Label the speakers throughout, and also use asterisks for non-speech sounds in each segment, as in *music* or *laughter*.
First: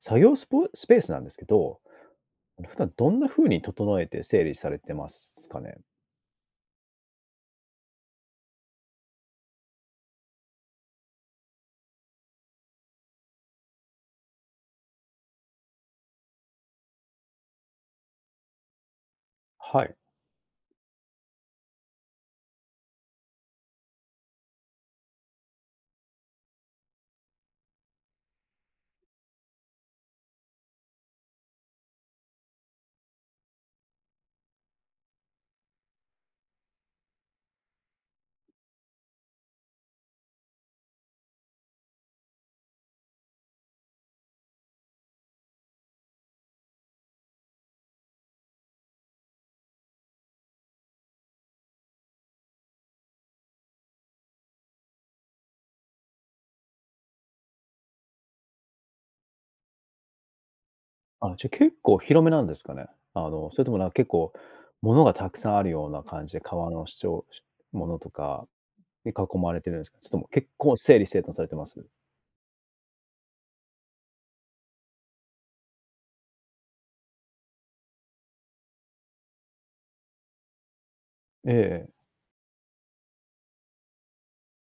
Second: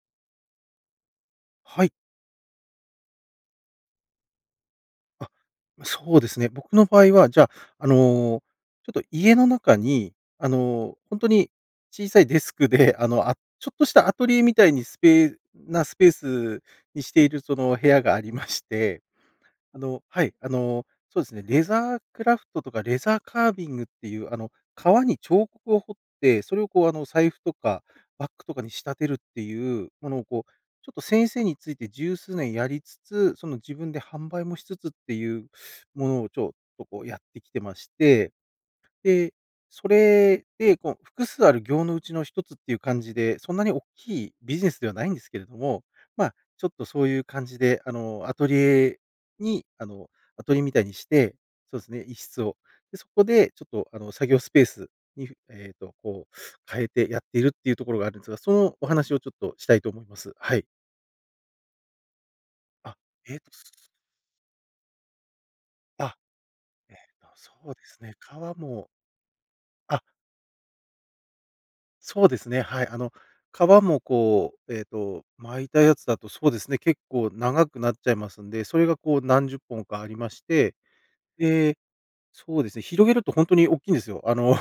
Speaker 1: 作業スプスペースなんですけど、
Speaker 2: はい。
Speaker 1: 普段どんな風に整えて整理されてま
Speaker 2: あ、
Speaker 1: すすかね？
Speaker 2: そうですね。僕の場合は、じゃ、あの、ちょっと家の中にあの本当に小さいデスクで、あの、あ、ちょっとしたアトリエみたいにスペーなスペースにしているその部屋があり *chuckles* まして、あ
Speaker 1: はい。
Speaker 2: の、はい。あの、そうですね。レザークラフトとかレザーカービングっていうあの、革に彫刻を彫って、それをこうあの、財布とかバッグとかに仕立てるっていうものを、こう、ちょっと先生について10数年やりつつ、その自分で販売もしつつっていうものをちょっとこうやってきてまして。で、それでこう、複数ある業のうちの1つっていう感じで、そんなに大きいビジネスではないんですけれども、まちょっとそういう感じであのアトリエにあのアトリエみたいにして、そうですね、1室を。でそこでちょっとあの作業スペースに、えっと、こう変えてやっているっていうところがあるんですが、そのお話をちょっとしたいと思います。はい。
Speaker 1: あ、じゃあ結構広めなんですかね。
Speaker 2: あ、
Speaker 1: あ
Speaker 2: えっ
Speaker 1: の、それともなん結構、物がたくさんあるような
Speaker 2: あ、
Speaker 1: 感じで、革の
Speaker 2: えっ
Speaker 1: しちょ
Speaker 2: と
Speaker 1: う、し
Speaker 2: そうで
Speaker 1: もの
Speaker 2: す
Speaker 1: と
Speaker 2: ね。
Speaker 1: か、
Speaker 2: 革も
Speaker 1: に囲まれてるんすか？
Speaker 2: あ。
Speaker 1: それとも結構整理整頓されてます？
Speaker 2: そうですね、はい、あの、革もこう、えっと、巻いたやつだとそうですね、結構長くなっちゃいますんで、それがこう何十本かありまして、
Speaker 1: え
Speaker 2: で、
Speaker 1: え。
Speaker 2: そうですね、広げると本当に大きいんですよ。あの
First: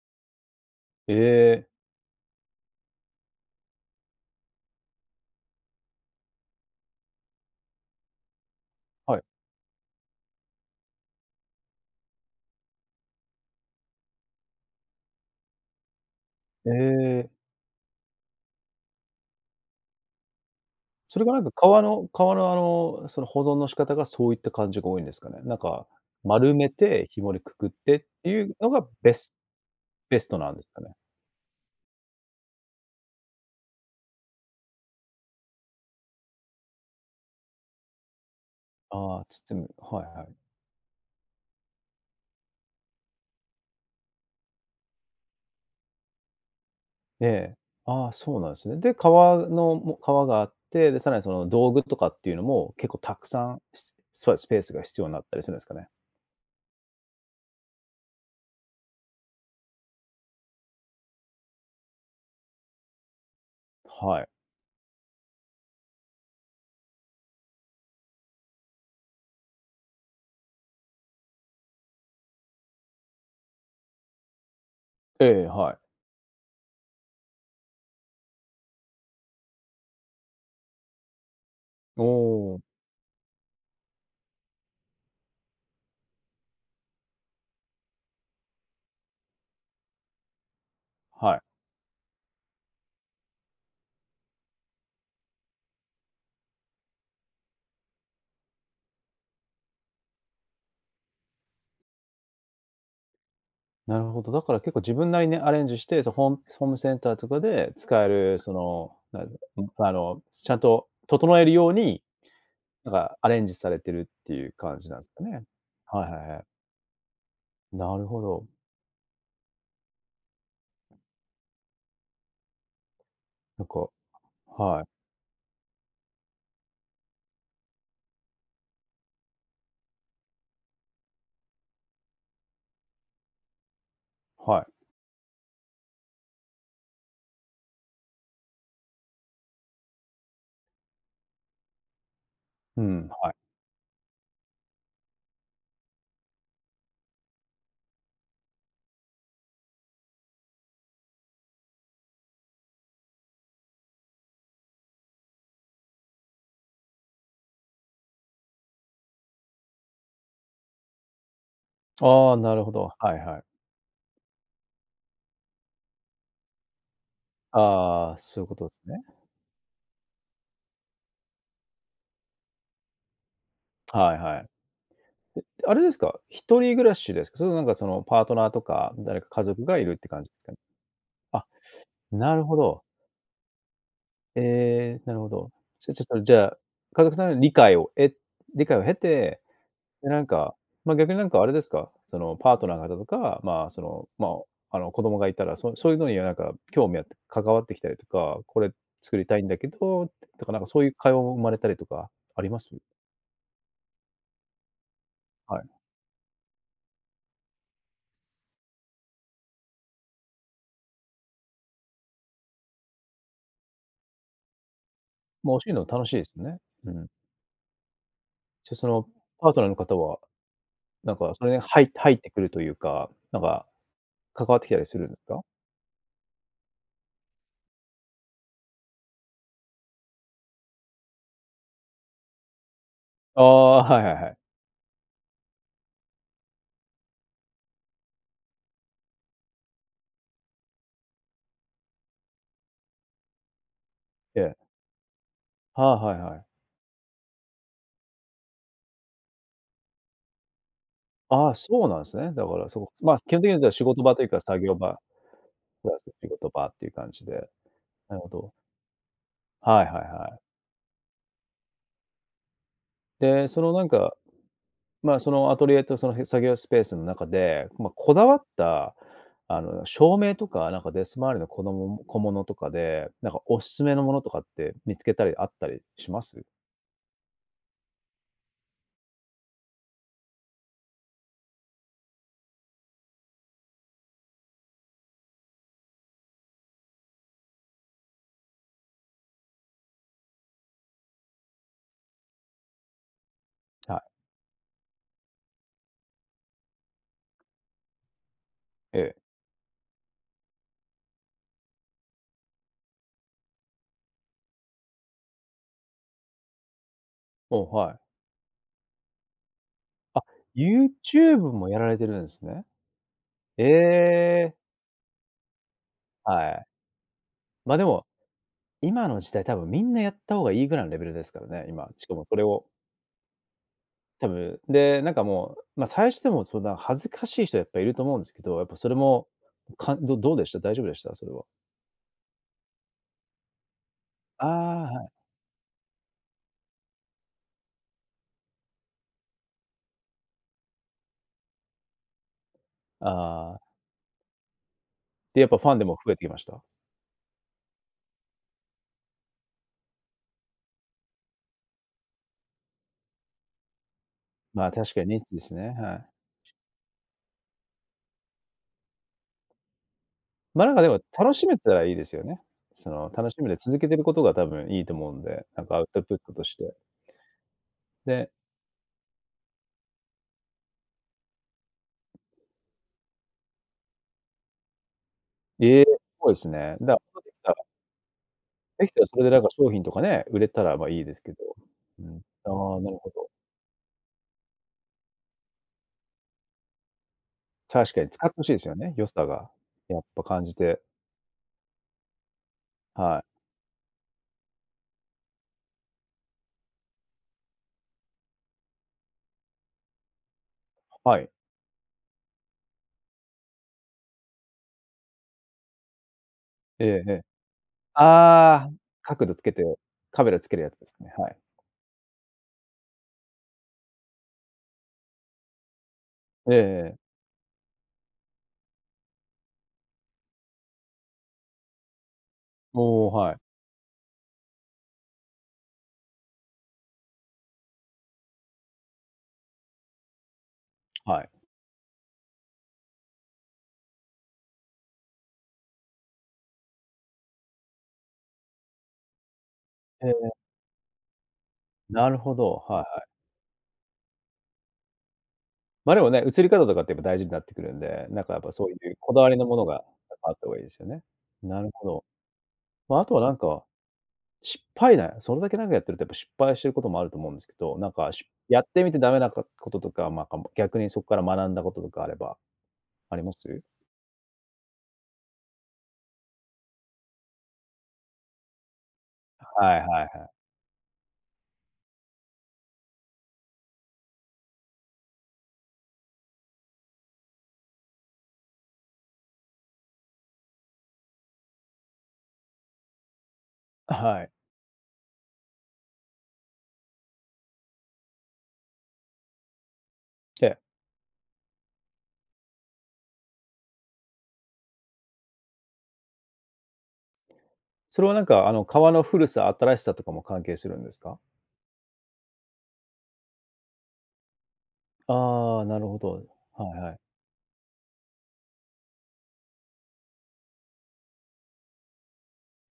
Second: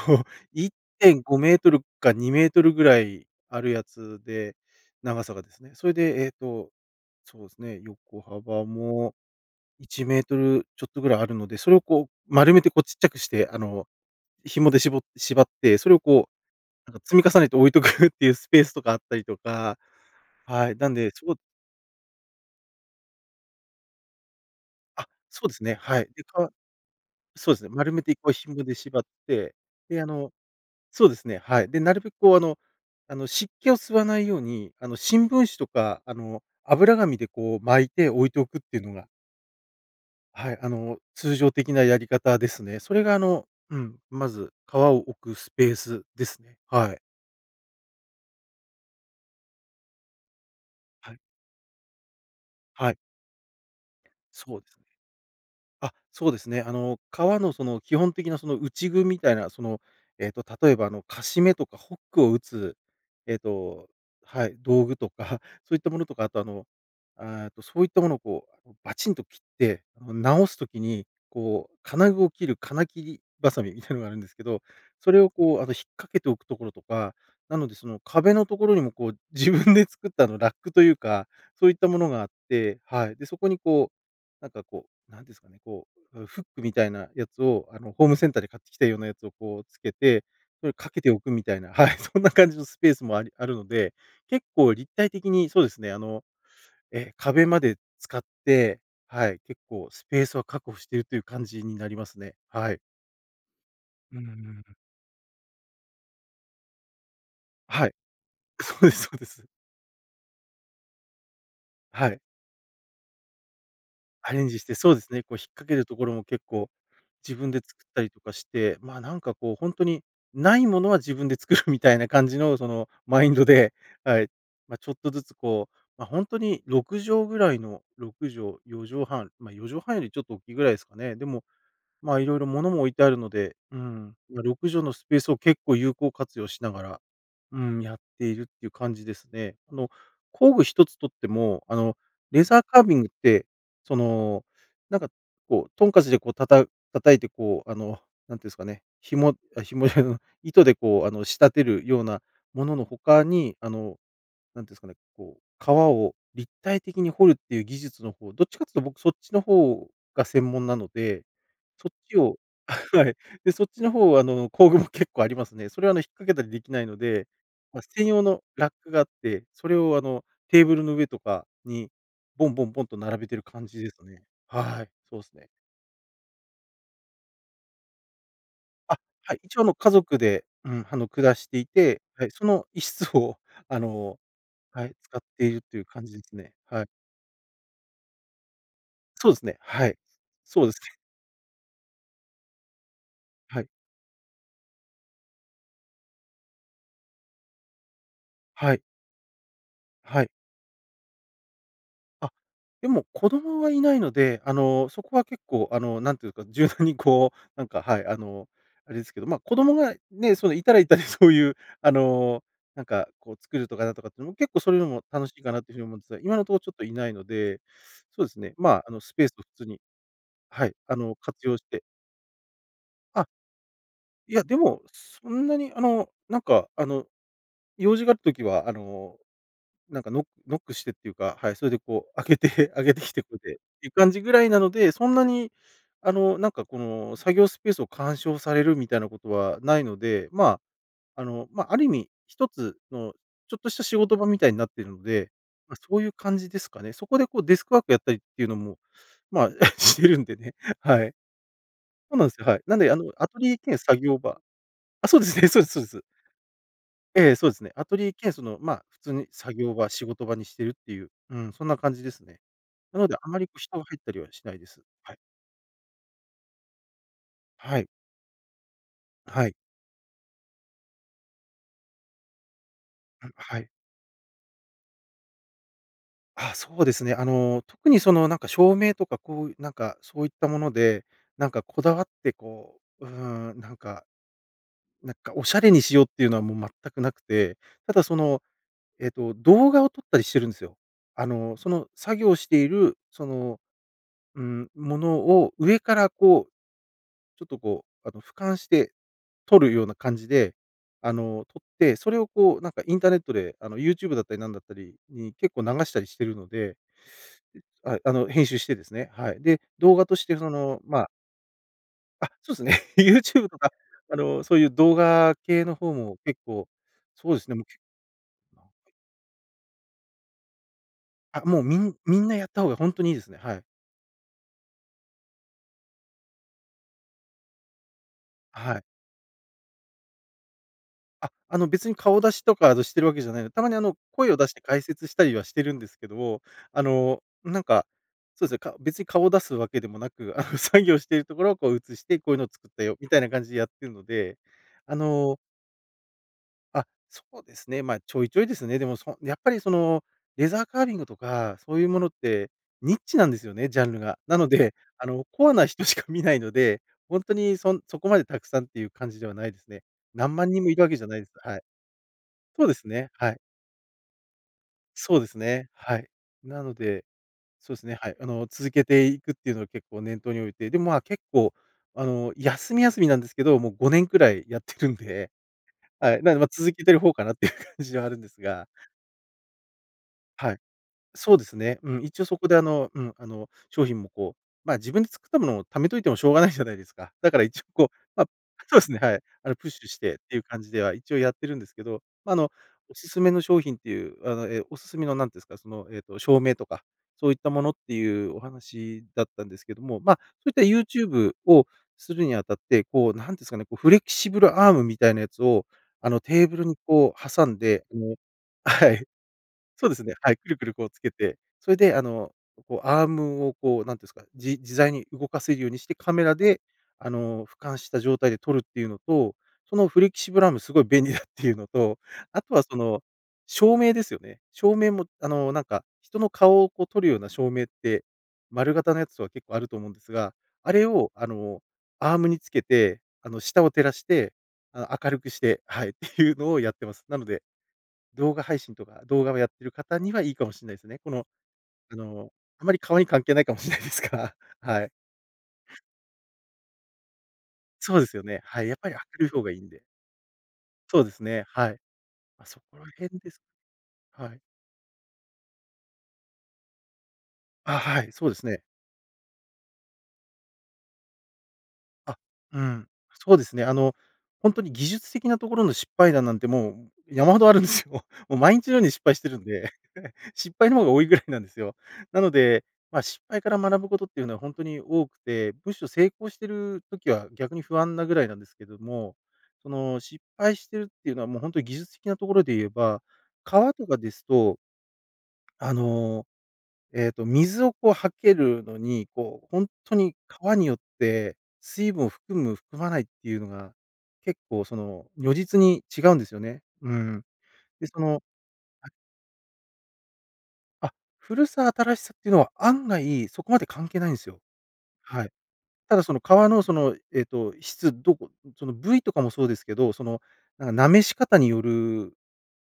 Speaker 2: いって
Speaker 1: え
Speaker 2: んごめー
Speaker 1: え。
Speaker 2: とるか2mぐらいあるやつで、長さがですね。それでえっとそうですね、横幅も
Speaker 1: はい。
Speaker 2: 1mちょっとぐらいあるので、それをこう丸めてこうちっちゃくして、あの紐で、しぼ、縛って、それをこ
Speaker 1: え
Speaker 2: う、なんか積
Speaker 1: え。
Speaker 2: み重ねて置い *chuckles* とくっていうスペースとかあったりとか、はい、なんで
Speaker 1: それ
Speaker 2: そ
Speaker 1: が
Speaker 2: こ
Speaker 1: なんか革の革のあの、その、保存の仕方がそういった感じが多いん
Speaker 2: あ、
Speaker 1: ですかね。
Speaker 2: そう
Speaker 1: な
Speaker 2: で
Speaker 1: ん
Speaker 2: すね。
Speaker 1: か、
Speaker 2: はい。でか
Speaker 1: 丸めてひもで
Speaker 2: そ
Speaker 1: く
Speaker 2: うです
Speaker 1: くっ
Speaker 2: ね、丸
Speaker 1: て
Speaker 2: め
Speaker 1: っ
Speaker 2: て
Speaker 1: て
Speaker 2: こう
Speaker 1: いう
Speaker 2: 紐
Speaker 1: の
Speaker 2: で
Speaker 1: が
Speaker 2: 縛っ
Speaker 1: ベス
Speaker 2: て、で、あ
Speaker 1: ベス
Speaker 2: の
Speaker 1: トなんですかね？
Speaker 2: そうですね。はい。で、なるべくこう、あの、あの湿気を吸わないように、あの、新聞紙とか、あの、油紙でこう巻いて置いておくっていうのが
Speaker 1: ああ、包む、はいはい
Speaker 2: はい、あの、通常的なやり方ですね。それがあの、うん、まず革を置くスペースですね。はい。
Speaker 1: ええ。ああ、そうなんですね。で、革の、も革があって、でさ
Speaker 2: は
Speaker 1: ら
Speaker 2: い。
Speaker 1: にその、道具とかっていうのも結
Speaker 2: はい。
Speaker 1: 構たくさん、し、そういう、ス
Speaker 2: そ
Speaker 1: ペー
Speaker 2: う。
Speaker 1: スが必要になったりするんですかね？
Speaker 2: あ、そうですね。あの、革のその基本的なその内具みたいな、その、えっと、例えば、あの、カシメとかホックを打つ、えっと
Speaker 1: はい。
Speaker 2: はい、道具とかそういったものとか、あとあの、ああっとそういったものをこうバチンと切って、ん、直す時にこう金具を切る金切りバサミみたいなのがあるんですけど、それを
Speaker 1: ええ、
Speaker 2: こうあの、
Speaker 1: は
Speaker 2: 引っ
Speaker 1: い。
Speaker 2: 掛けておくところとか、なのでその壁のところにもこう自分 *chuckles* で作った、あの、ラックというか、そういったも
Speaker 1: お
Speaker 2: のがあっ
Speaker 1: お。
Speaker 2: て、はい。で、そこに、こう、なんかこう、何ですかね、こうフックみたいなやつを、あの、ホームセンターで買ってきたようなやつをこうつけて、それかけておく
Speaker 1: はい。
Speaker 2: みたいなはい、*chuckles* そんな感じのスペースもあり、あるので、結構立体的にそうですね、あの、え、壁まで使って、はい、結構スペースは確保しているという感じになりますね、はい。
Speaker 1: なる
Speaker 2: うん
Speaker 1: ほ
Speaker 2: うん
Speaker 1: ど、だから
Speaker 2: う
Speaker 1: 結
Speaker 2: ん。
Speaker 1: 構自分なりにアレンジして、そのホームホームセンターとかで
Speaker 2: はい。
Speaker 1: 使えるそ
Speaker 2: そう
Speaker 1: の
Speaker 2: ですそう
Speaker 1: な
Speaker 2: で
Speaker 1: ん、
Speaker 2: す。
Speaker 1: あのちゃんと整えるように。
Speaker 2: はい。
Speaker 1: なんか、アレンジされてるっ
Speaker 2: ア
Speaker 1: て
Speaker 2: レ
Speaker 1: い
Speaker 2: ン
Speaker 1: う
Speaker 2: ジして、
Speaker 1: 感じ
Speaker 2: そう
Speaker 1: なん
Speaker 2: で
Speaker 1: です
Speaker 2: す
Speaker 1: か
Speaker 2: ね、こう引っ
Speaker 1: ね。
Speaker 2: 掛けるとこ
Speaker 1: はい
Speaker 2: ろも
Speaker 1: はいは
Speaker 2: 結
Speaker 1: い。
Speaker 2: 構自分で作っ
Speaker 1: な
Speaker 2: た
Speaker 1: る
Speaker 2: り
Speaker 1: ほ
Speaker 2: とかし
Speaker 1: ど。
Speaker 2: て、まあ、なんかこう、本当にないものは自分で作るみたいな感じのそのマインド
Speaker 1: なん
Speaker 2: で、
Speaker 1: か、
Speaker 2: はい、ま、
Speaker 1: はい。
Speaker 2: ちょっとずつこう本当に6畳ぐらいの6畳、4畳半、ま、4畳半よりちょっと大きいぐらいですかね。でもまあ色々物も置いてあるので、ん、ろ
Speaker 1: は
Speaker 2: く
Speaker 1: い。
Speaker 2: じょうのスペースを結構有効活用しながら、うん、やっているっていう感じですね。あの、工具一つとっても、あの、レーザーカ
Speaker 1: う
Speaker 2: ービング
Speaker 1: ん、
Speaker 2: っ
Speaker 1: はい。
Speaker 2: て、その、なんか、こう、とんかちでこうたた叩いてこう、あの、何て言うんですかね、紐紐じゃない、糸で、こうあの、仕立てるようなものの他に、あの、なんて言うんですかね、こう川を立体的に掘るっていう技術の方、どっちかっていうと僕そっちの方が専門なので、そっち
Speaker 1: ああ
Speaker 2: を
Speaker 1: なるほど、
Speaker 2: は
Speaker 1: は
Speaker 2: い。
Speaker 1: いはい。
Speaker 2: で、そっちの方はあの工具も *chuckles* 結構ありますね。それはあの引っ掛けたりできないので、ま、専
Speaker 1: ああ、
Speaker 2: 用
Speaker 1: そ
Speaker 2: の
Speaker 1: ういうこと
Speaker 2: ラッ
Speaker 1: です
Speaker 2: クがあ
Speaker 1: ね。
Speaker 2: って、それをあのテーブルの上とかにボンボンボンと並べている感じです
Speaker 1: はい
Speaker 2: ね。
Speaker 1: はい。
Speaker 2: はい。そうですね。
Speaker 1: え、あれですか、一人暮らしですか？それともなんかそのパートナーとか
Speaker 2: あ、
Speaker 1: 誰か
Speaker 2: はい。
Speaker 1: 家
Speaker 2: 一応
Speaker 1: 族
Speaker 2: あの
Speaker 1: がい
Speaker 2: 家
Speaker 1: るって
Speaker 2: 族
Speaker 1: 感じで
Speaker 2: で、
Speaker 1: すかね？
Speaker 2: うん、あの暮ら
Speaker 1: あ、
Speaker 2: していて、はい、
Speaker 1: な
Speaker 2: そ
Speaker 1: るほ
Speaker 2: のい
Speaker 1: ど。
Speaker 2: っしつを、あの、はい、
Speaker 1: ええ、な
Speaker 2: 使
Speaker 1: る
Speaker 2: っ
Speaker 1: ほ
Speaker 2: て
Speaker 1: ど。
Speaker 2: いるという
Speaker 1: じゃ、ちょ
Speaker 2: 感
Speaker 1: っ
Speaker 2: じで
Speaker 1: と
Speaker 2: す
Speaker 1: じゃ
Speaker 2: ね。
Speaker 1: あ、
Speaker 2: はい。
Speaker 1: 家族さんの理解をえ理解を経
Speaker 2: そうで
Speaker 1: て、
Speaker 2: すね、はい。
Speaker 1: でなんか、
Speaker 2: そうです
Speaker 1: まあ
Speaker 2: ね。
Speaker 1: 逆になんかあれですか、そのパートナーがとか、
Speaker 2: は
Speaker 1: ま
Speaker 2: い。
Speaker 1: あそのまああの子供がいたら、そそういうのにはなんか興味あって、関わってきたりとか、これ、
Speaker 2: はい。
Speaker 1: 作りたいんだけど、
Speaker 2: はい。
Speaker 1: とかなんかそういう会話も生まれたりとか
Speaker 2: あ、
Speaker 1: あります？
Speaker 2: でも子供はいないので、あの、そこは結
Speaker 1: はい。
Speaker 2: 構、あの、なんていうですか、柔軟にこう、なんか、はい、あの、あれですけど、ま、子供がね、そのいたらいたでそういうあの、なんかこう作るとかなんとかっていうのも結構そういうのも楽しいか
Speaker 1: まあ教
Speaker 2: なっ
Speaker 1: え
Speaker 2: て
Speaker 1: る
Speaker 2: いうふ
Speaker 1: の
Speaker 2: うに
Speaker 1: も
Speaker 2: 思うん
Speaker 1: 楽
Speaker 2: で
Speaker 1: し
Speaker 2: す
Speaker 1: い
Speaker 2: が、
Speaker 1: です
Speaker 2: 今の
Speaker 1: よ
Speaker 2: とこ
Speaker 1: ね、
Speaker 2: ろちょっと
Speaker 1: う
Speaker 2: い
Speaker 1: ん。
Speaker 2: ないので、そうですね。
Speaker 1: じゃ、
Speaker 2: ま、
Speaker 1: そ
Speaker 2: あの、
Speaker 1: の
Speaker 2: スペースを普
Speaker 1: パート
Speaker 2: 通
Speaker 1: ナーの
Speaker 2: に
Speaker 1: 方は、
Speaker 2: はい、あ
Speaker 1: な
Speaker 2: の、
Speaker 1: んかそ
Speaker 2: 活
Speaker 1: れ
Speaker 2: 用
Speaker 1: に
Speaker 2: し
Speaker 1: は
Speaker 2: て
Speaker 1: い入ってくるというか、
Speaker 2: あ。
Speaker 1: なんか、
Speaker 2: いや、
Speaker 1: 関わ
Speaker 2: で
Speaker 1: ってきた
Speaker 2: も、
Speaker 1: りするんです
Speaker 2: そ
Speaker 1: か？
Speaker 2: んなにあの、なんか、あの、用事がある時は、あの、なんかノノックしてっていうか、はい、それでこう開けて開けてきてくれ
Speaker 1: あ
Speaker 2: てっ
Speaker 1: あ、
Speaker 2: ていう
Speaker 1: はい
Speaker 2: 感
Speaker 1: はい
Speaker 2: じ
Speaker 1: は
Speaker 2: ぐ
Speaker 1: い。
Speaker 2: らいなので、そんなにあの、なんかこの作業スペースを干渉されるみたいなことはないので、まあ、あの、ま、ある意味、一つのちょっとした仕事場み
Speaker 1: え
Speaker 2: たい
Speaker 1: え。
Speaker 2: になっているので、ま、
Speaker 1: は
Speaker 2: そ
Speaker 1: あ、
Speaker 2: ういう
Speaker 1: はいは
Speaker 2: 感
Speaker 1: い。
Speaker 2: じですかね。そこでこうデスクワークやったりっていうのも、まあ、してるんでね。はい。
Speaker 1: ああ、そうなんです
Speaker 2: そうなん
Speaker 1: ね、
Speaker 2: です
Speaker 1: だ
Speaker 2: よ、
Speaker 1: か
Speaker 2: はい。
Speaker 1: ら
Speaker 2: なん
Speaker 1: そ
Speaker 2: で、あ
Speaker 1: う
Speaker 2: の、
Speaker 1: まあ
Speaker 2: ア
Speaker 1: 基
Speaker 2: ト
Speaker 1: 本的
Speaker 2: リエ
Speaker 1: には
Speaker 2: 兼
Speaker 1: 仕
Speaker 2: 作
Speaker 1: 事場
Speaker 2: 業
Speaker 1: という
Speaker 2: 場
Speaker 1: か作業場。
Speaker 2: あ、そうですね、そうですそう
Speaker 1: プ
Speaker 2: で
Speaker 1: ラ
Speaker 2: す。
Speaker 1: ス仕事場っていう感じ
Speaker 2: え
Speaker 1: で。
Speaker 2: え、そうですね。アトリエ
Speaker 1: なるほ
Speaker 2: 兼そ
Speaker 1: ど。
Speaker 2: の、ま、普通に作業
Speaker 1: はい
Speaker 2: 場、
Speaker 1: はい
Speaker 2: 仕事
Speaker 1: は
Speaker 2: 場
Speaker 1: い。
Speaker 2: にしているっていううん、そんな感じですね。なのであまり
Speaker 1: で、
Speaker 2: こう
Speaker 1: その
Speaker 2: 人
Speaker 1: な
Speaker 2: が
Speaker 1: ん
Speaker 2: 入った
Speaker 1: か、
Speaker 2: りはしないです。は
Speaker 1: ま
Speaker 2: い。
Speaker 1: あ、そのアトリエとその作業スペースの中で、
Speaker 2: は
Speaker 1: ま
Speaker 2: い。
Speaker 1: あこだわった、
Speaker 2: はい。
Speaker 1: あの照明とかなんかデスク周りのこどもも、小物とかで、
Speaker 2: あ、
Speaker 1: なんか
Speaker 2: は
Speaker 1: お
Speaker 2: い。
Speaker 1: 勧めのものとかって見つけたりあったりします？
Speaker 2: あ、そうですね。あの特に、そのなんか、照明とかこう、なんかそういったもので、なんか、こだわって、こうなんか、なんか、おしゃれにしようっていうのはもう全くなくて、ただそのえっと、動画を撮ったりしてるんですよ。あの、その作業している、その、
Speaker 1: はい。
Speaker 2: うーん、ものを上からこうちょっと、こう、あの、俯瞰して
Speaker 1: ええ。
Speaker 2: 撮るような感じで、あの撮って、それを、こうなんか、インターネットであの YouTube だったりなんだったりに結構流したりしているので、
Speaker 1: お、
Speaker 2: で、
Speaker 1: は
Speaker 2: は
Speaker 1: い。
Speaker 2: い、あの編集してですね。はい。で、動画と
Speaker 1: あ、
Speaker 2: してそのま
Speaker 1: YouTube もやられてるん
Speaker 2: あ、
Speaker 1: です
Speaker 2: そうで
Speaker 1: ね。
Speaker 2: すね。YouTube と
Speaker 1: え
Speaker 2: か、あの、
Speaker 1: え。
Speaker 2: そういう動画系の方も結
Speaker 1: はい。
Speaker 2: 構そうですね
Speaker 1: ま、でも、
Speaker 2: *unintelligible*
Speaker 1: 今の時代、多分みんなやった方がいいぐらいのレベルですか
Speaker 2: あ、
Speaker 1: ら
Speaker 2: もう
Speaker 1: ね、
Speaker 2: み
Speaker 1: 今。
Speaker 2: ん
Speaker 1: しか
Speaker 2: み
Speaker 1: も
Speaker 2: ん
Speaker 1: そ
Speaker 2: な
Speaker 1: れ
Speaker 2: やった
Speaker 1: を
Speaker 2: 方が本当にいいですね。はい。
Speaker 1: 多分、で、なんかもう、ま、最初、でも、そんな恥ずかしい人はやっぱいると思うんですけど、やっ
Speaker 2: は
Speaker 1: ぱ
Speaker 2: い。
Speaker 1: それも、かんど、どうでした？大丈夫でした？そ
Speaker 2: あ、
Speaker 1: れは。
Speaker 2: あの、別に顔出しとか、あの、してる訳じゃないのたまに、あの、声を
Speaker 1: あ
Speaker 2: 出して
Speaker 1: あ、
Speaker 2: 解
Speaker 1: は
Speaker 2: 説
Speaker 1: い。
Speaker 2: したりはしてるんですけども、あの、なんか、そうすね、か別に顔出す訳でもなく、あの、*chuckles* 作業してる所をこう映して、こうゆうの作ったよ、みたいな感じ
Speaker 1: あ
Speaker 2: で
Speaker 1: あ。
Speaker 2: やってるので、あの
Speaker 1: で、やっぱファン、でも、増えて来ました？
Speaker 2: あ、そうですね。ま、ちょいちょいですね。でも、そやっぱりその、レザーカービングとかそうゆうものって、ニッチなんですよね、ジャンルが。なの
Speaker 1: まあ、
Speaker 2: で、
Speaker 1: 確か
Speaker 2: あ
Speaker 1: にニッ
Speaker 2: の、
Speaker 1: チで
Speaker 2: コア
Speaker 1: す
Speaker 2: な
Speaker 1: ね、
Speaker 2: 人し
Speaker 1: は
Speaker 2: か
Speaker 1: い。
Speaker 2: 見ないので、ほんとにそんそこまで沢山ってゆう感じではないすね。何万人
Speaker 1: ま、
Speaker 2: も
Speaker 1: な
Speaker 2: い
Speaker 1: んか
Speaker 2: る
Speaker 1: で
Speaker 2: 訳
Speaker 1: も、
Speaker 2: じゃないです、
Speaker 1: 楽し
Speaker 2: は
Speaker 1: め
Speaker 2: い。
Speaker 1: たらいいですよね。
Speaker 2: そうです
Speaker 1: そ
Speaker 2: ね、
Speaker 1: の、
Speaker 2: は
Speaker 1: 楽し
Speaker 2: い。
Speaker 1: みで続けてる事が、多分いいと思う
Speaker 2: そう
Speaker 1: ん
Speaker 2: です
Speaker 1: で、なん
Speaker 2: ね、
Speaker 1: かアウ
Speaker 2: は
Speaker 1: ト
Speaker 2: い。
Speaker 1: プットとし
Speaker 2: なの
Speaker 1: て。
Speaker 2: でそうすね、はい、あ
Speaker 1: で
Speaker 2: の、続けていくってゆうの、結構念頭に置いて、で、まあ、結構、あの、やすみやすみなんですけど、もう5年位やって *chuckles* るんで
Speaker 1: ええ、
Speaker 2: はい、
Speaker 1: そ
Speaker 2: な
Speaker 1: う
Speaker 2: んで、
Speaker 1: で
Speaker 2: ま、
Speaker 1: す
Speaker 2: 続
Speaker 1: ね。
Speaker 2: けて
Speaker 1: だ、
Speaker 2: る方
Speaker 1: そう
Speaker 2: か
Speaker 1: で
Speaker 2: なっ
Speaker 1: し
Speaker 2: てゆう
Speaker 1: たら
Speaker 2: *chuckles* 感じはあるんですが
Speaker 1: 出来たら、それでなんか商品とかね、売れ
Speaker 2: はい。
Speaker 1: たら、まあ、いいですけ
Speaker 2: そ
Speaker 1: ど。
Speaker 2: うですね。う
Speaker 1: う
Speaker 2: ん、一
Speaker 1: ん。
Speaker 2: 応、そこであ
Speaker 1: ああ、な
Speaker 2: の、
Speaker 1: る
Speaker 2: う
Speaker 1: ほ
Speaker 2: ん、あ
Speaker 1: ど。
Speaker 2: の商品も、こう、まあ、自分で作った物を溜めといてもしょうがない *chuckles* じゃないですか。だから、いち、こう、
Speaker 1: 確かに、使
Speaker 2: ま
Speaker 1: って欲しいですよ
Speaker 2: そうす
Speaker 1: ね、
Speaker 2: ね、
Speaker 1: 良
Speaker 2: はい。
Speaker 1: さ
Speaker 2: あ
Speaker 1: が、
Speaker 2: のプッシュ
Speaker 1: や
Speaker 2: し
Speaker 1: っ
Speaker 2: てって
Speaker 1: ぱ
Speaker 2: ゆう
Speaker 1: 感じ
Speaker 2: 感じ
Speaker 1: て。
Speaker 2: では、一応やってるんですけど、ま、あの、おす
Speaker 1: は
Speaker 2: す
Speaker 1: い。
Speaker 2: めの商品ってゆう、あの、え、おすすめの、なんてんすか、その、えっと、照明とか、そういった物ってゆうお話だったんですけども、ま、そういった、
Speaker 1: はい。
Speaker 2: YouTube をするに当たって、こう、なんてすかね、こう、フレキシブルアームみたいなやつを、あの、テーブルに
Speaker 1: ええ、へ
Speaker 2: こ
Speaker 1: え。
Speaker 2: う挟んで、あのはい。
Speaker 1: ああ、
Speaker 2: *chuckles*
Speaker 1: 角度付けて、
Speaker 2: そうですね。
Speaker 1: カ
Speaker 2: は
Speaker 1: メ
Speaker 2: い、
Speaker 1: ラ
Speaker 2: く
Speaker 1: 付
Speaker 2: る
Speaker 1: ける
Speaker 2: く
Speaker 1: や
Speaker 2: る、
Speaker 1: つ
Speaker 2: こ
Speaker 1: で
Speaker 2: う
Speaker 1: す
Speaker 2: 付
Speaker 1: ね、
Speaker 2: け
Speaker 1: は
Speaker 2: て、
Speaker 1: い。
Speaker 2: それで、あの、こうアームをこう、なんてんすか、じ自在に動かせるようにして、カメラ
Speaker 1: ええ
Speaker 2: で、
Speaker 1: ええ。
Speaker 2: あの、俯瞰した状態で撮るってゆうのと、そのフレキシブルアーム凄い便利 *chuckles* だってゆうのと、あとはその、
Speaker 1: おお、はい。
Speaker 2: 照明ですよね。照明も、あの、なんか、人の顔をこう撮るような照明って、丸型のやつとか結構あると思うんですが、あれを、
Speaker 1: は
Speaker 2: あ
Speaker 1: い。
Speaker 2: の、アームに付けて、あの、下を照らして、あ明るくしてはい。って *chuckles* ゆうのをやってます。なので、動画配信とか、動画をやってる方
Speaker 1: へえ、
Speaker 2: には
Speaker 1: え
Speaker 2: いい
Speaker 1: え。
Speaker 2: かもしんないすね。この、あ
Speaker 1: なる
Speaker 2: の、
Speaker 1: ほど、
Speaker 2: あんまり
Speaker 1: はい
Speaker 2: 顔
Speaker 1: は
Speaker 2: に
Speaker 1: い。
Speaker 2: 関係ないかもしん *chuckles* ないですが、はい。
Speaker 1: まあ、でもね、映り方とかって、やっぱ、大事になってくるん
Speaker 2: そう
Speaker 1: で、
Speaker 2: です
Speaker 1: な
Speaker 2: よ
Speaker 1: んかや
Speaker 2: ね。
Speaker 1: っぱ、
Speaker 2: は
Speaker 1: そう
Speaker 2: い。やっぱ
Speaker 1: ゆ
Speaker 2: り
Speaker 1: う
Speaker 2: 明
Speaker 1: こだ
Speaker 2: るい
Speaker 1: わり
Speaker 2: 方
Speaker 1: の
Speaker 2: がいい
Speaker 1: 物
Speaker 2: んで。
Speaker 1: が、あった方がいいですよ
Speaker 2: そ
Speaker 1: ね。
Speaker 2: うですね、
Speaker 1: なる
Speaker 2: はい。
Speaker 1: ほど。
Speaker 2: ま、そこら
Speaker 1: ま、あと
Speaker 2: 辺
Speaker 1: は
Speaker 2: で
Speaker 1: なん
Speaker 2: す
Speaker 1: か、
Speaker 2: はい。
Speaker 1: 失敗ね、それだけなんかやってると、やっぱ失敗してる事もあると思うんですけど、
Speaker 2: あ、
Speaker 1: なん
Speaker 2: は
Speaker 1: か、
Speaker 2: い、
Speaker 1: し
Speaker 2: そうです
Speaker 1: や
Speaker 2: ね。
Speaker 1: ってみて駄目なこ事とか、まあ、か、も、逆にそっから学んだ事とかあれ
Speaker 2: あ、
Speaker 1: ば
Speaker 2: うん。
Speaker 1: ありま
Speaker 2: そうです
Speaker 1: す？
Speaker 2: ね、あの、ほんとに技術的な所の失敗談なんて、もう、ん、山ほどあるんですよ。*chuckles* も、毎日のように失敗してるんで、
Speaker 1: はいはいはい。
Speaker 2: *chuckles* 失敗の方が多い位なんですよ。なので、ま、失敗から学ぶ事ってゆうのはほんとに多くて、寧ろ成功してる時は、逆に不安な位なんですけども、その、失敗してるってゆうのは、もうほんとに技術的な所で言えば、革とかで
Speaker 1: は
Speaker 2: す
Speaker 1: い。
Speaker 2: とあの、えっと、水をこう、はけるのに、こうほんとに革
Speaker 1: で
Speaker 2: によって、水分を含む、含まないってゆうのが、結構、その如実に違うんですよね。うん。で、そ
Speaker 1: それは
Speaker 2: の
Speaker 1: なんか、あの、革の古さ、新しさとかも関係するんで
Speaker 2: あ、
Speaker 1: すか？
Speaker 2: 古さ、新しさ、ってのは、案外そこまで関係ないんすよ。はい。
Speaker 1: ああ、なる
Speaker 2: た
Speaker 1: ほ
Speaker 2: だ、その
Speaker 1: ど。
Speaker 2: 革の、そ
Speaker 1: はいは
Speaker 2: の、
Speaker 1: い。
Speaker 2: えっと、質どこん、その、部位とかもそうですけど、その、なんか滑し方による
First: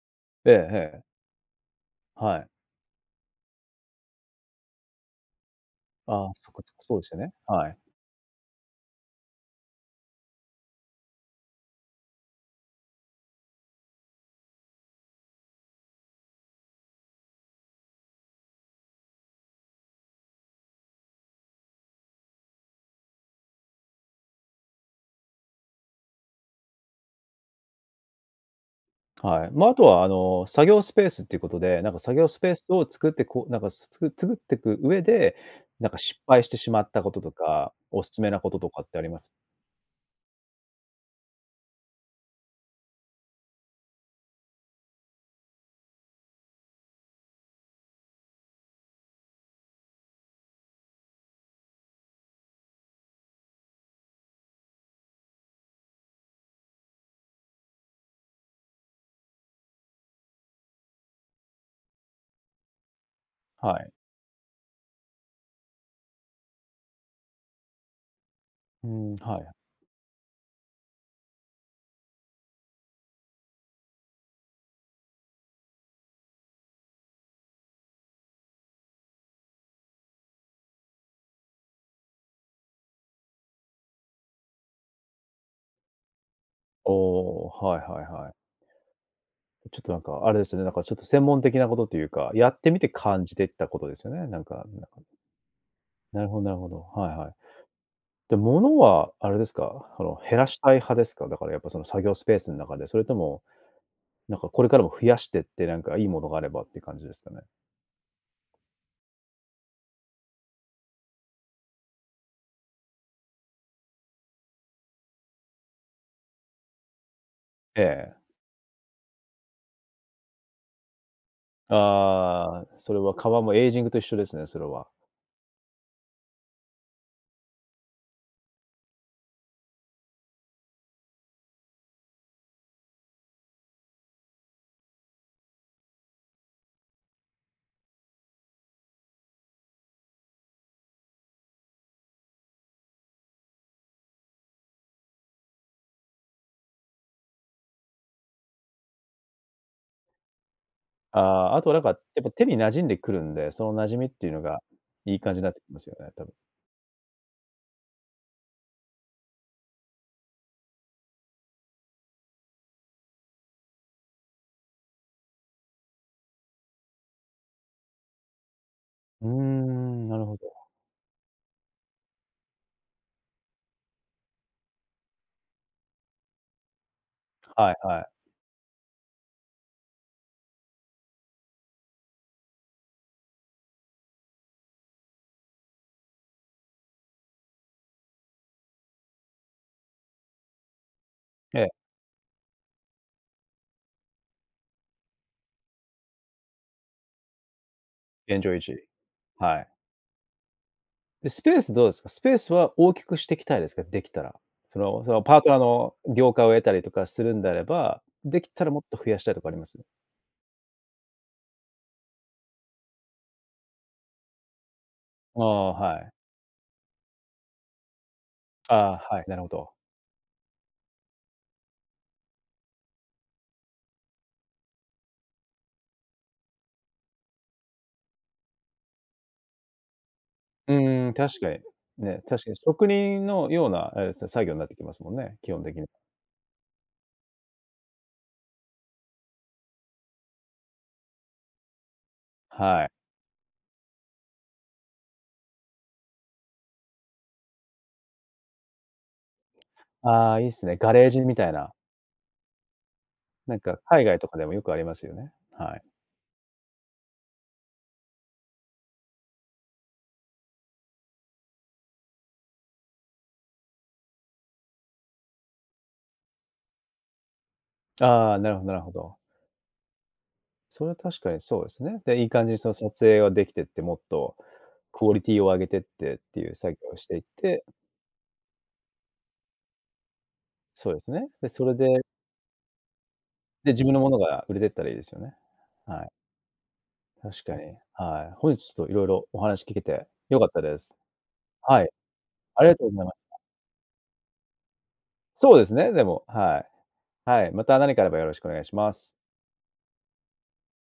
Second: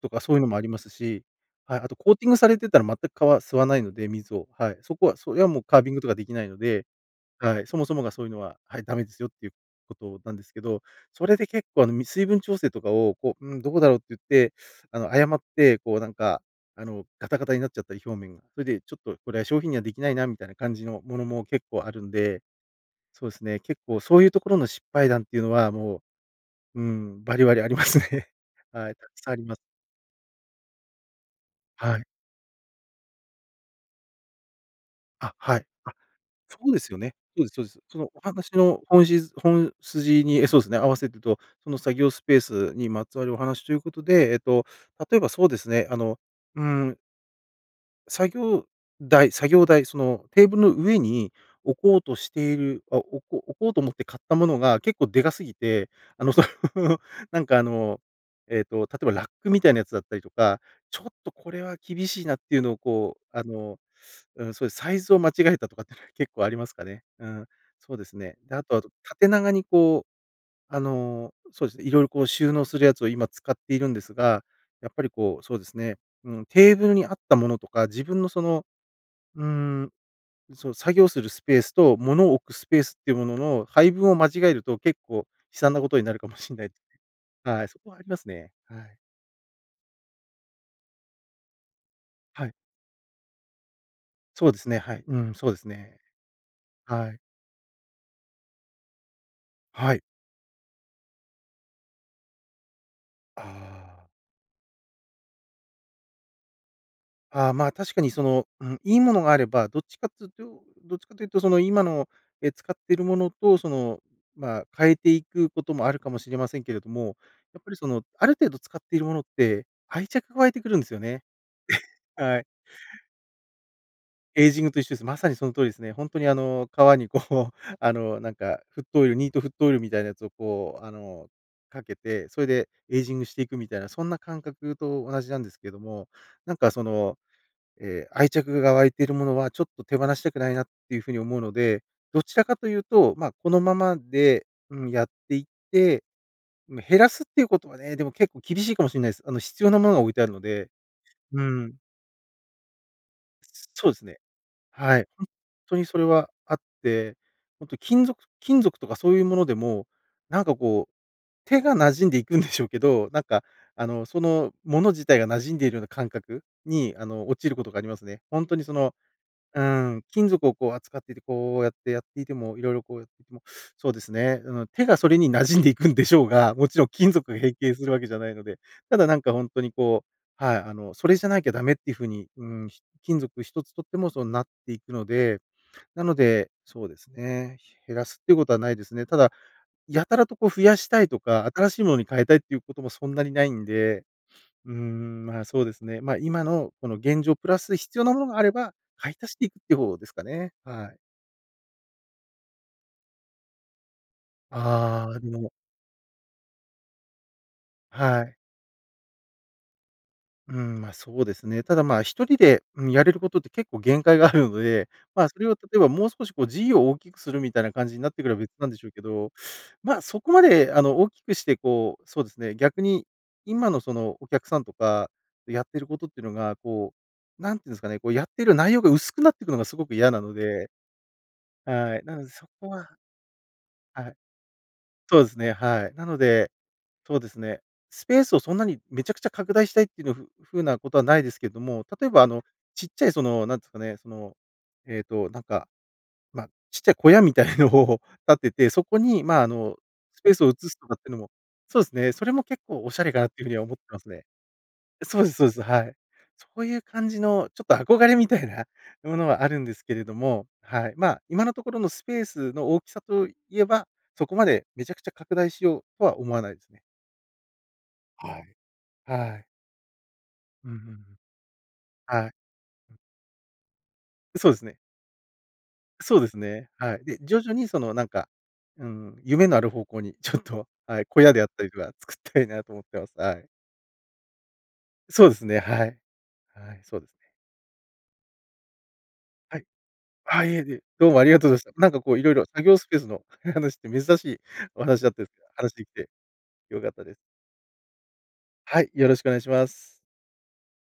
Speaker 2: とか、そうゆの
Speaker 1: ええ
Speaker 2: もあります
Speaker 1: ええ。
Speaker 2: しはい、あと、コーティン
Speaker 1: は
Speaker 2: グ
Speaker 1: い。
Speaker 2: されてたら、全く革吸わないので、水を、はい、そこは、そりゃもうカービングとか
Speaker 1: あ
Speaker 2: 出
Speaker 1: あ、
Speaker 2: 来ない
Speaker 1: そっ
Speaker 2: の
Speaker 1: かそっか、
Speaker 2: で
Speaker 1: そうですよね、
Speaker 2: はい。
Speaker 1: はい。
Speaker 2: そもそもが、そうゆのは、はい、ダメですよってゆう事なんですけど、それで結構、あの、み水分調整とかを、こう、うーん、どこだろうってゆって、あの、誤って、こうなんか、あの、ガタガタになっちゃったり、表面、それでちょっと、これは商品には出来ないなみたいな感じの物も結構あるんで、そうすね、結構そうゆう所の失敗談ってゆうのは、もう、うーん、バリバリありますね。*chuckles* はい、沢山あり
Speaker 1: はい。
Speaker 2: ます。
Speaker 1: ま、後は、あの、作業スペースっていう事で、なんか、
Speaker 2: はい。
Speaker 1: 作業スペースを作って、こう、なんかつつく作ってく上
Speaker 2: あ、
Speaker 1: で、
Speaker 2: はい。
Speaker 1: なん
Speaker 2: あ、
Speaker 1: か失敗して
Speaker 2: そ
Speaker 1: し
Speaker 2: うで
Speaker 1: まっ
Speaker 2: すよ
Speaker 1: た
Speaker 2: ね。
Speaker 1: 事と
Speaker 2: そうですそうで
Speaker 1: か、
Speaker 2: す。そ
Speaker 1: お
Speaker 2: の、お
Speaker 1: 勧めな
Speaker 2: 話
Speaker 1: 事と
Speaker 2: の
Speaker 1: かってあ
Speaker 2: 本
Speaker 1: ります？
Speaker 2: 質本筋に、そうすね、合わせてと、その作業スペースにまつわるお話とゆう事で、えっと、例えば、そうですね、あの、うーん作業台作業台、そのテーブルの上に置こうとしている、あ、おこ置こうと思って買ったものが結構でかすぎて、あの、その、なんかあの、えっと、例えばラックみたいなやつだったりとか、ちょっとこれは厳しいなっていうのをこう、あ
Speaker 1: は
Speaker 2: の、
Speaker 1: い。
Speaker 2: うん、そういうサイズを間違えたとかっていうのは結構ありますかね。うん。そうですね。であとは
Speaker 1: うん、
Speaker 2: 縦
Speaker 1: は
Speaker 2: 長
Speaker 1: い。
Speaker 2: にこう、あの、そうですね、いろいろこう収納するやつを今使っているんですが、やっぱりこうそうですね、うん、テーブルにあったものとか自分のその、うーん、そう作業するスペースと物を置くスペースっていうものの配分を間違えると結構悲惨なことになるかもしれないです。
Speaker 1: お、
Speaker 2: はい、そ
Speaker 1: はい
Speaker 2: こはあ
Speaker 1: はい
Speaker 2: ります
Speaker 1: はい。
Speaker 2: ね。はい。
Speaker 1: ちょっとなんか、あれですよね、なんかちょっと専門的なことというか、
Speaker 2: は
Speaker 1: や
Speaker 2: い。
Speaker 1: ってみて感じてったことですよね、なん
Speaker 2: そうで
Speaker 1: か、あ
Speaker 2: すね、は
Speaker 1: の。
Speaker 2: い。うん、そうですね。
Speaker 1: なるほど、なるほど。
Speaker 2: は
Speaker 1: はい
Speaker 2: い。
Speaker 1: はい。で、物はあれですか、
Speaker 2: はい。
Speaker 1: その減らしたい派ですか、だからやっぱその作業スペースの中で、それとも、
Speaker 2: ああ。
Speaker 1: なんかこれからも増やしてって、なんかいい物があればって感じですかね。
Speaker 2: あ、ま、確かにその、うんいい物があればどっちかっていうとどっちかというとその今の、え、使っている物とそのま、変えていくこともあるかもしれませんけれども、やっぱりその
Speaker 1: ええ。
Speaker 2: ある程度使っている物って愛着が湧いてくるんですよね。え、はい。
Speaker 1: ああ、それは皮もエイジングと一緒ですね、
Speaker 2: エイ
Speaker 1: そ
Speaker 2: ジ
Speaker 1: れ
Speaker 2: ングと一
Speaker 1: は。
Speaker 2: 緒です。まさにその通りですね。ほんとにあの、皮にこう、あの、なんかフットオイル、ニートフットオイルみたいなやつをこう、あの、かけて、それでエイジングしていくみたいな、そんな感覚と同じなんですけども、なんかその、え、愛着が湧いているものはちょっと手放したくないなっていう風に思うので、どちらかというと、ま、このままで、うん、やっていって、うん、減らすっていうことはね、でも結構厳しいかもしれないです。あの必要なものが置いてあるので、
Speaker 1: あ
Speaker 2: う
Speaker 1: あ、あとは
Speaker 2: ん。
Speaker 1: なんか、やっぱ手に馴染んでくるんで、
Speaker 2: す
Speaker 1: その馴
Speaker 2: そう
Speaker 1: 染
Speaker 2: です
Speaker 1: みっ
Speaker 2: ね。
Speaker 1: ていうのが、
Speaker 2: はい。
Speaker 1: いい
Speaker 2: ほん
Speaker 1: 感じになってき
Speaker 2: と
Speaker 1: ま
Speaker 2: に
Speaker 1: すよ
Speaker 2: それ
Speaker 1: ね、多
Speaker 2: は
Speaker 1: 分。
Speaker 2: あって、ほんと金属、金属とかそういうものでも、なんかこう、手が馴染んでいくんでしょうけど、なんか、あの、そのもの自体が馴染んでいるような感覚に、あの、落ちることがありますね。ほんとにその、
Speaker 1: うー
Speaker 2: う
Speaker 1: ん、
Speaker 2: ん、
Speaker 1: なる
Speaker 2: 金
Speaker 1: ほ
Speaker 2: 属を
Speaker 1: ど。
Speaker 2: こう扱っていて、こうやってやっていても、色々こうやそうですね、うん手がそれに馴染んでいくんでしょうが、もちろん金属が変
Speaker 1: は
Speaker 2: 形
Speaker 1: い
Speaker 2: するわ
Speaker 1: はい。
Speaker 2: けじゃないので、ただなんかほんとにこう、はい、あのそれじゃなきゃダメっていうふうに、うん、き金属一つとってもそうなっていくので。なので、そうですね、減らすっていうことはないですね。ただ、やたらとこう増やしたいとか、
Speaker 1: ええ。
Speaker 2: 新しいものに変えたいっていうことも、そんなにないんで、うーん、ま、そうですね。ま、今のこの現状プラス必要なものが
Speaker 1: 現
Speaker 2: あれ
Speaker 1: 状維
Speaker 2: ば、
Speaker 1: 持。
Speaker 2: 買い足していく
Speaker 1: は
Speaker 2: っ
Speaker 1: い。
Speaker 2: ていう方ですかね。はい。
Speaker 1: で、スペースどうですか？スペースは大きくしていきたいですか、できたら。その
Speaker 2: あ
Speaker 1: そ
Speaker 2: あ、あ
Speaker 1: の、パート
Speaker 2: の
Speaker 1: ナーの了解を得たりとかするんであれば、
Speaker 2: はい。
Speaker 1: できたらもっと増やしたいとかあります？
Speaker 2: うん、まあ、そうですね。ただまあ、1人で、うん、やれることって結構限界があるので、まあ、そ
Speaker 1: あ
Speaker 2: れを例
Speaker 1: あ、
Speaker 2: えば
Speaker 1: は
Speaker 2: も
Speaker 1: い。
Speaker 2: う少しこう事業を大きくするみたいな感じになってくれば別なんでしょう
Speaker 1: あ
Speaker 2: け
Speaker 1: あ、はい、
Speaker 2: ど、
Speaker 1: なるほど。
Speaker 2: ま、そこまであの、大きくしてこう、そうですね、逆に、今のその、お客さんとか、やってることっていうのが、こう、なんていうんですかね、こうやってる内容が薄くなっていくのがすごく嫌なので
Speaker 1: うんうん、確かに。
Speaker 2: はい、な
Speaker 1: ね、
Speaker 2: ので、
Speaker 1: 確
Speaker 2: そ
Speaker 1: かに。
Speaker 2: こ
Speaker 1: 職
Speaker 2: は
Speaker 1: 人のような、え、
Speaker 2: あ、
Speaker 1: さ作業になってきますもん
Speaker 2: そうで
Speaker 1: ね、
Speaker 2: すね、
Speaker 1: 基本的に。
Speaker 2: はい。なので、そうですね、スペースをそんなにめちゃくちゃ拡大したいってのふ風なことはないですけども、例えばあの、
Speaker 1: は
Speaker 2: ち
Speaker 1: い。
Speaker 2: っちゃい、その、なんて言うんですかね、その、えっと、なんか、ま、ちっちゃい小屋みたいのを建てて、そこに、まあ、あの、スペ
Speaker 1: あ
Speaker 2: ー
Speaker 1: あ、い
Speaker 2: ス
Speaker 1: い
Speaker 2: を
Speaker 1: っ
Speaker 2: 移
Speaker 1: すね、
Speaker 2: すと
Speaker 1: ガ
Speaker 2: かっ
Speaker 1: レ
Speaker 2: て
Speaker 1: ー
Speaker 2: いうの
Speaker 1: ジ
Speaker 2: も
Speaker 1: みたいな。
Speaker 2: そうですね、それも結構おしゃれかなっていうふう
Speaker 1: な
Speaker 2: に
Speaker 1: ん
Speaker 2: は思っ
Speaker 1: か、
Speaker 2: てま
Speaker 1: 海
Speaker 2: す
Speaker 1: 外
Speaker 2: ね。
Speaker 1: とかでもよくありますよ
Speaker 2: そうで
Speaker 1: ね、
Speaker 2: すそうです。
Speaker 1: は
Speaker 2: は
Speaker 1: い。
Speaker 2: い。そういう感じのちょっと憧れみたいなものはあるんですけれども、はい。ま、今のところのスペースの大きさといえば、そこまでめちゃくちゃ拡大しようとは思わないですね。
Speaker 1: あ
Speaker 2: は
Speaker 1: あ、な
Speaker 2: い。
Speaker 1: るほどなるほど。
Speaker 2: はい。うんうんう
Speaker 1: それは
Speaker 2: ん。
Speaker 1: 確かにそうですね。で、い
Speaker 2: は
Speaker 1: い
Speaker 2: い。
Speaker 1: 感じにその、撮影ができてって、もっと、
Speaker 2: そうですね。
Speaker 1: クオリティを上げてって
Speaker 2: そ
Speaker 1: っ
Speaker 2: うです
Speaker 1: ていう
Speaker 2: ね。
Speaker 1: 作業を
Speaker 2: はい。
Speaker 1: して
Speaker 2: で、
Speaker 1: いっ
Speaker 2: 徐々
Speaker 1: て。
Speaker 2: にその、なんか、うん、夢のある方向にちょっと、
Speaker 1: そうで
Speaker 2: はい、
Speaker 1: す
Speaker 2: 小
Speaker 1: ね。
Speaker 2: 屋であ
Speaker 1: で、
Speaker 2: った
Speaker 1: そ
Speaker 2: り
Speaker 1: れ
Speaker 2: とか、
Speaker 1: で
Speaker 2: 作ったいなと思ってます。はい。
Speaker 1: で、自分のものが売れてったらいいですよ
Speaker 2: そうで
Speaker 1: ね。
Speaker 2: すね、はい、
Speaker 1: はい。
Speaker 2: はい、そうですね。
Speaker 1: 確かに、はい、本日ちょっといろいろお
Speaker 2: は
Speaker 1: 話
Speaker 2: い。
Speaker 1: 聞けて良
Speaker 2: あ、
Speaker 1: かっ
Speaker 2: い
Speaker 1: た
Speaker 2: えい
Speaker 1: で
Speaker 2: え、
Speaker 1: す。
Speaker 2: どうもありがとうでした。
Speaker 1: はい。
Speaker 2: なんかこういろいろ
Speaker 1: あ
Speaker 2: 作
Speaker 1: りが
Speaker 2: 業
Speaker 1: と
Speaker 2: ス
Speaker 1: うご
Speaker 2: ペー
Speaker 1: ざい
Speaker 2: ス
Speaker 1: まし
Speaker 2: の
Speaker 1: た。
Speaker 2: 話って珍しいお話だったんですけど、
Speaker 1: そうで
Speaker 2: 話
Speaker 1: す
Speaker 2: しでき
Speaker 1: ね、で
Speaker 2: て
Speaker 1: も、はい。
Speaker 2: 良かったです。
Speaker 1: はい、また何かあればよろしくお願いし
Speaker 2: はい、
Speaker 1: ます。
Speaker 2: よろしくお願いします。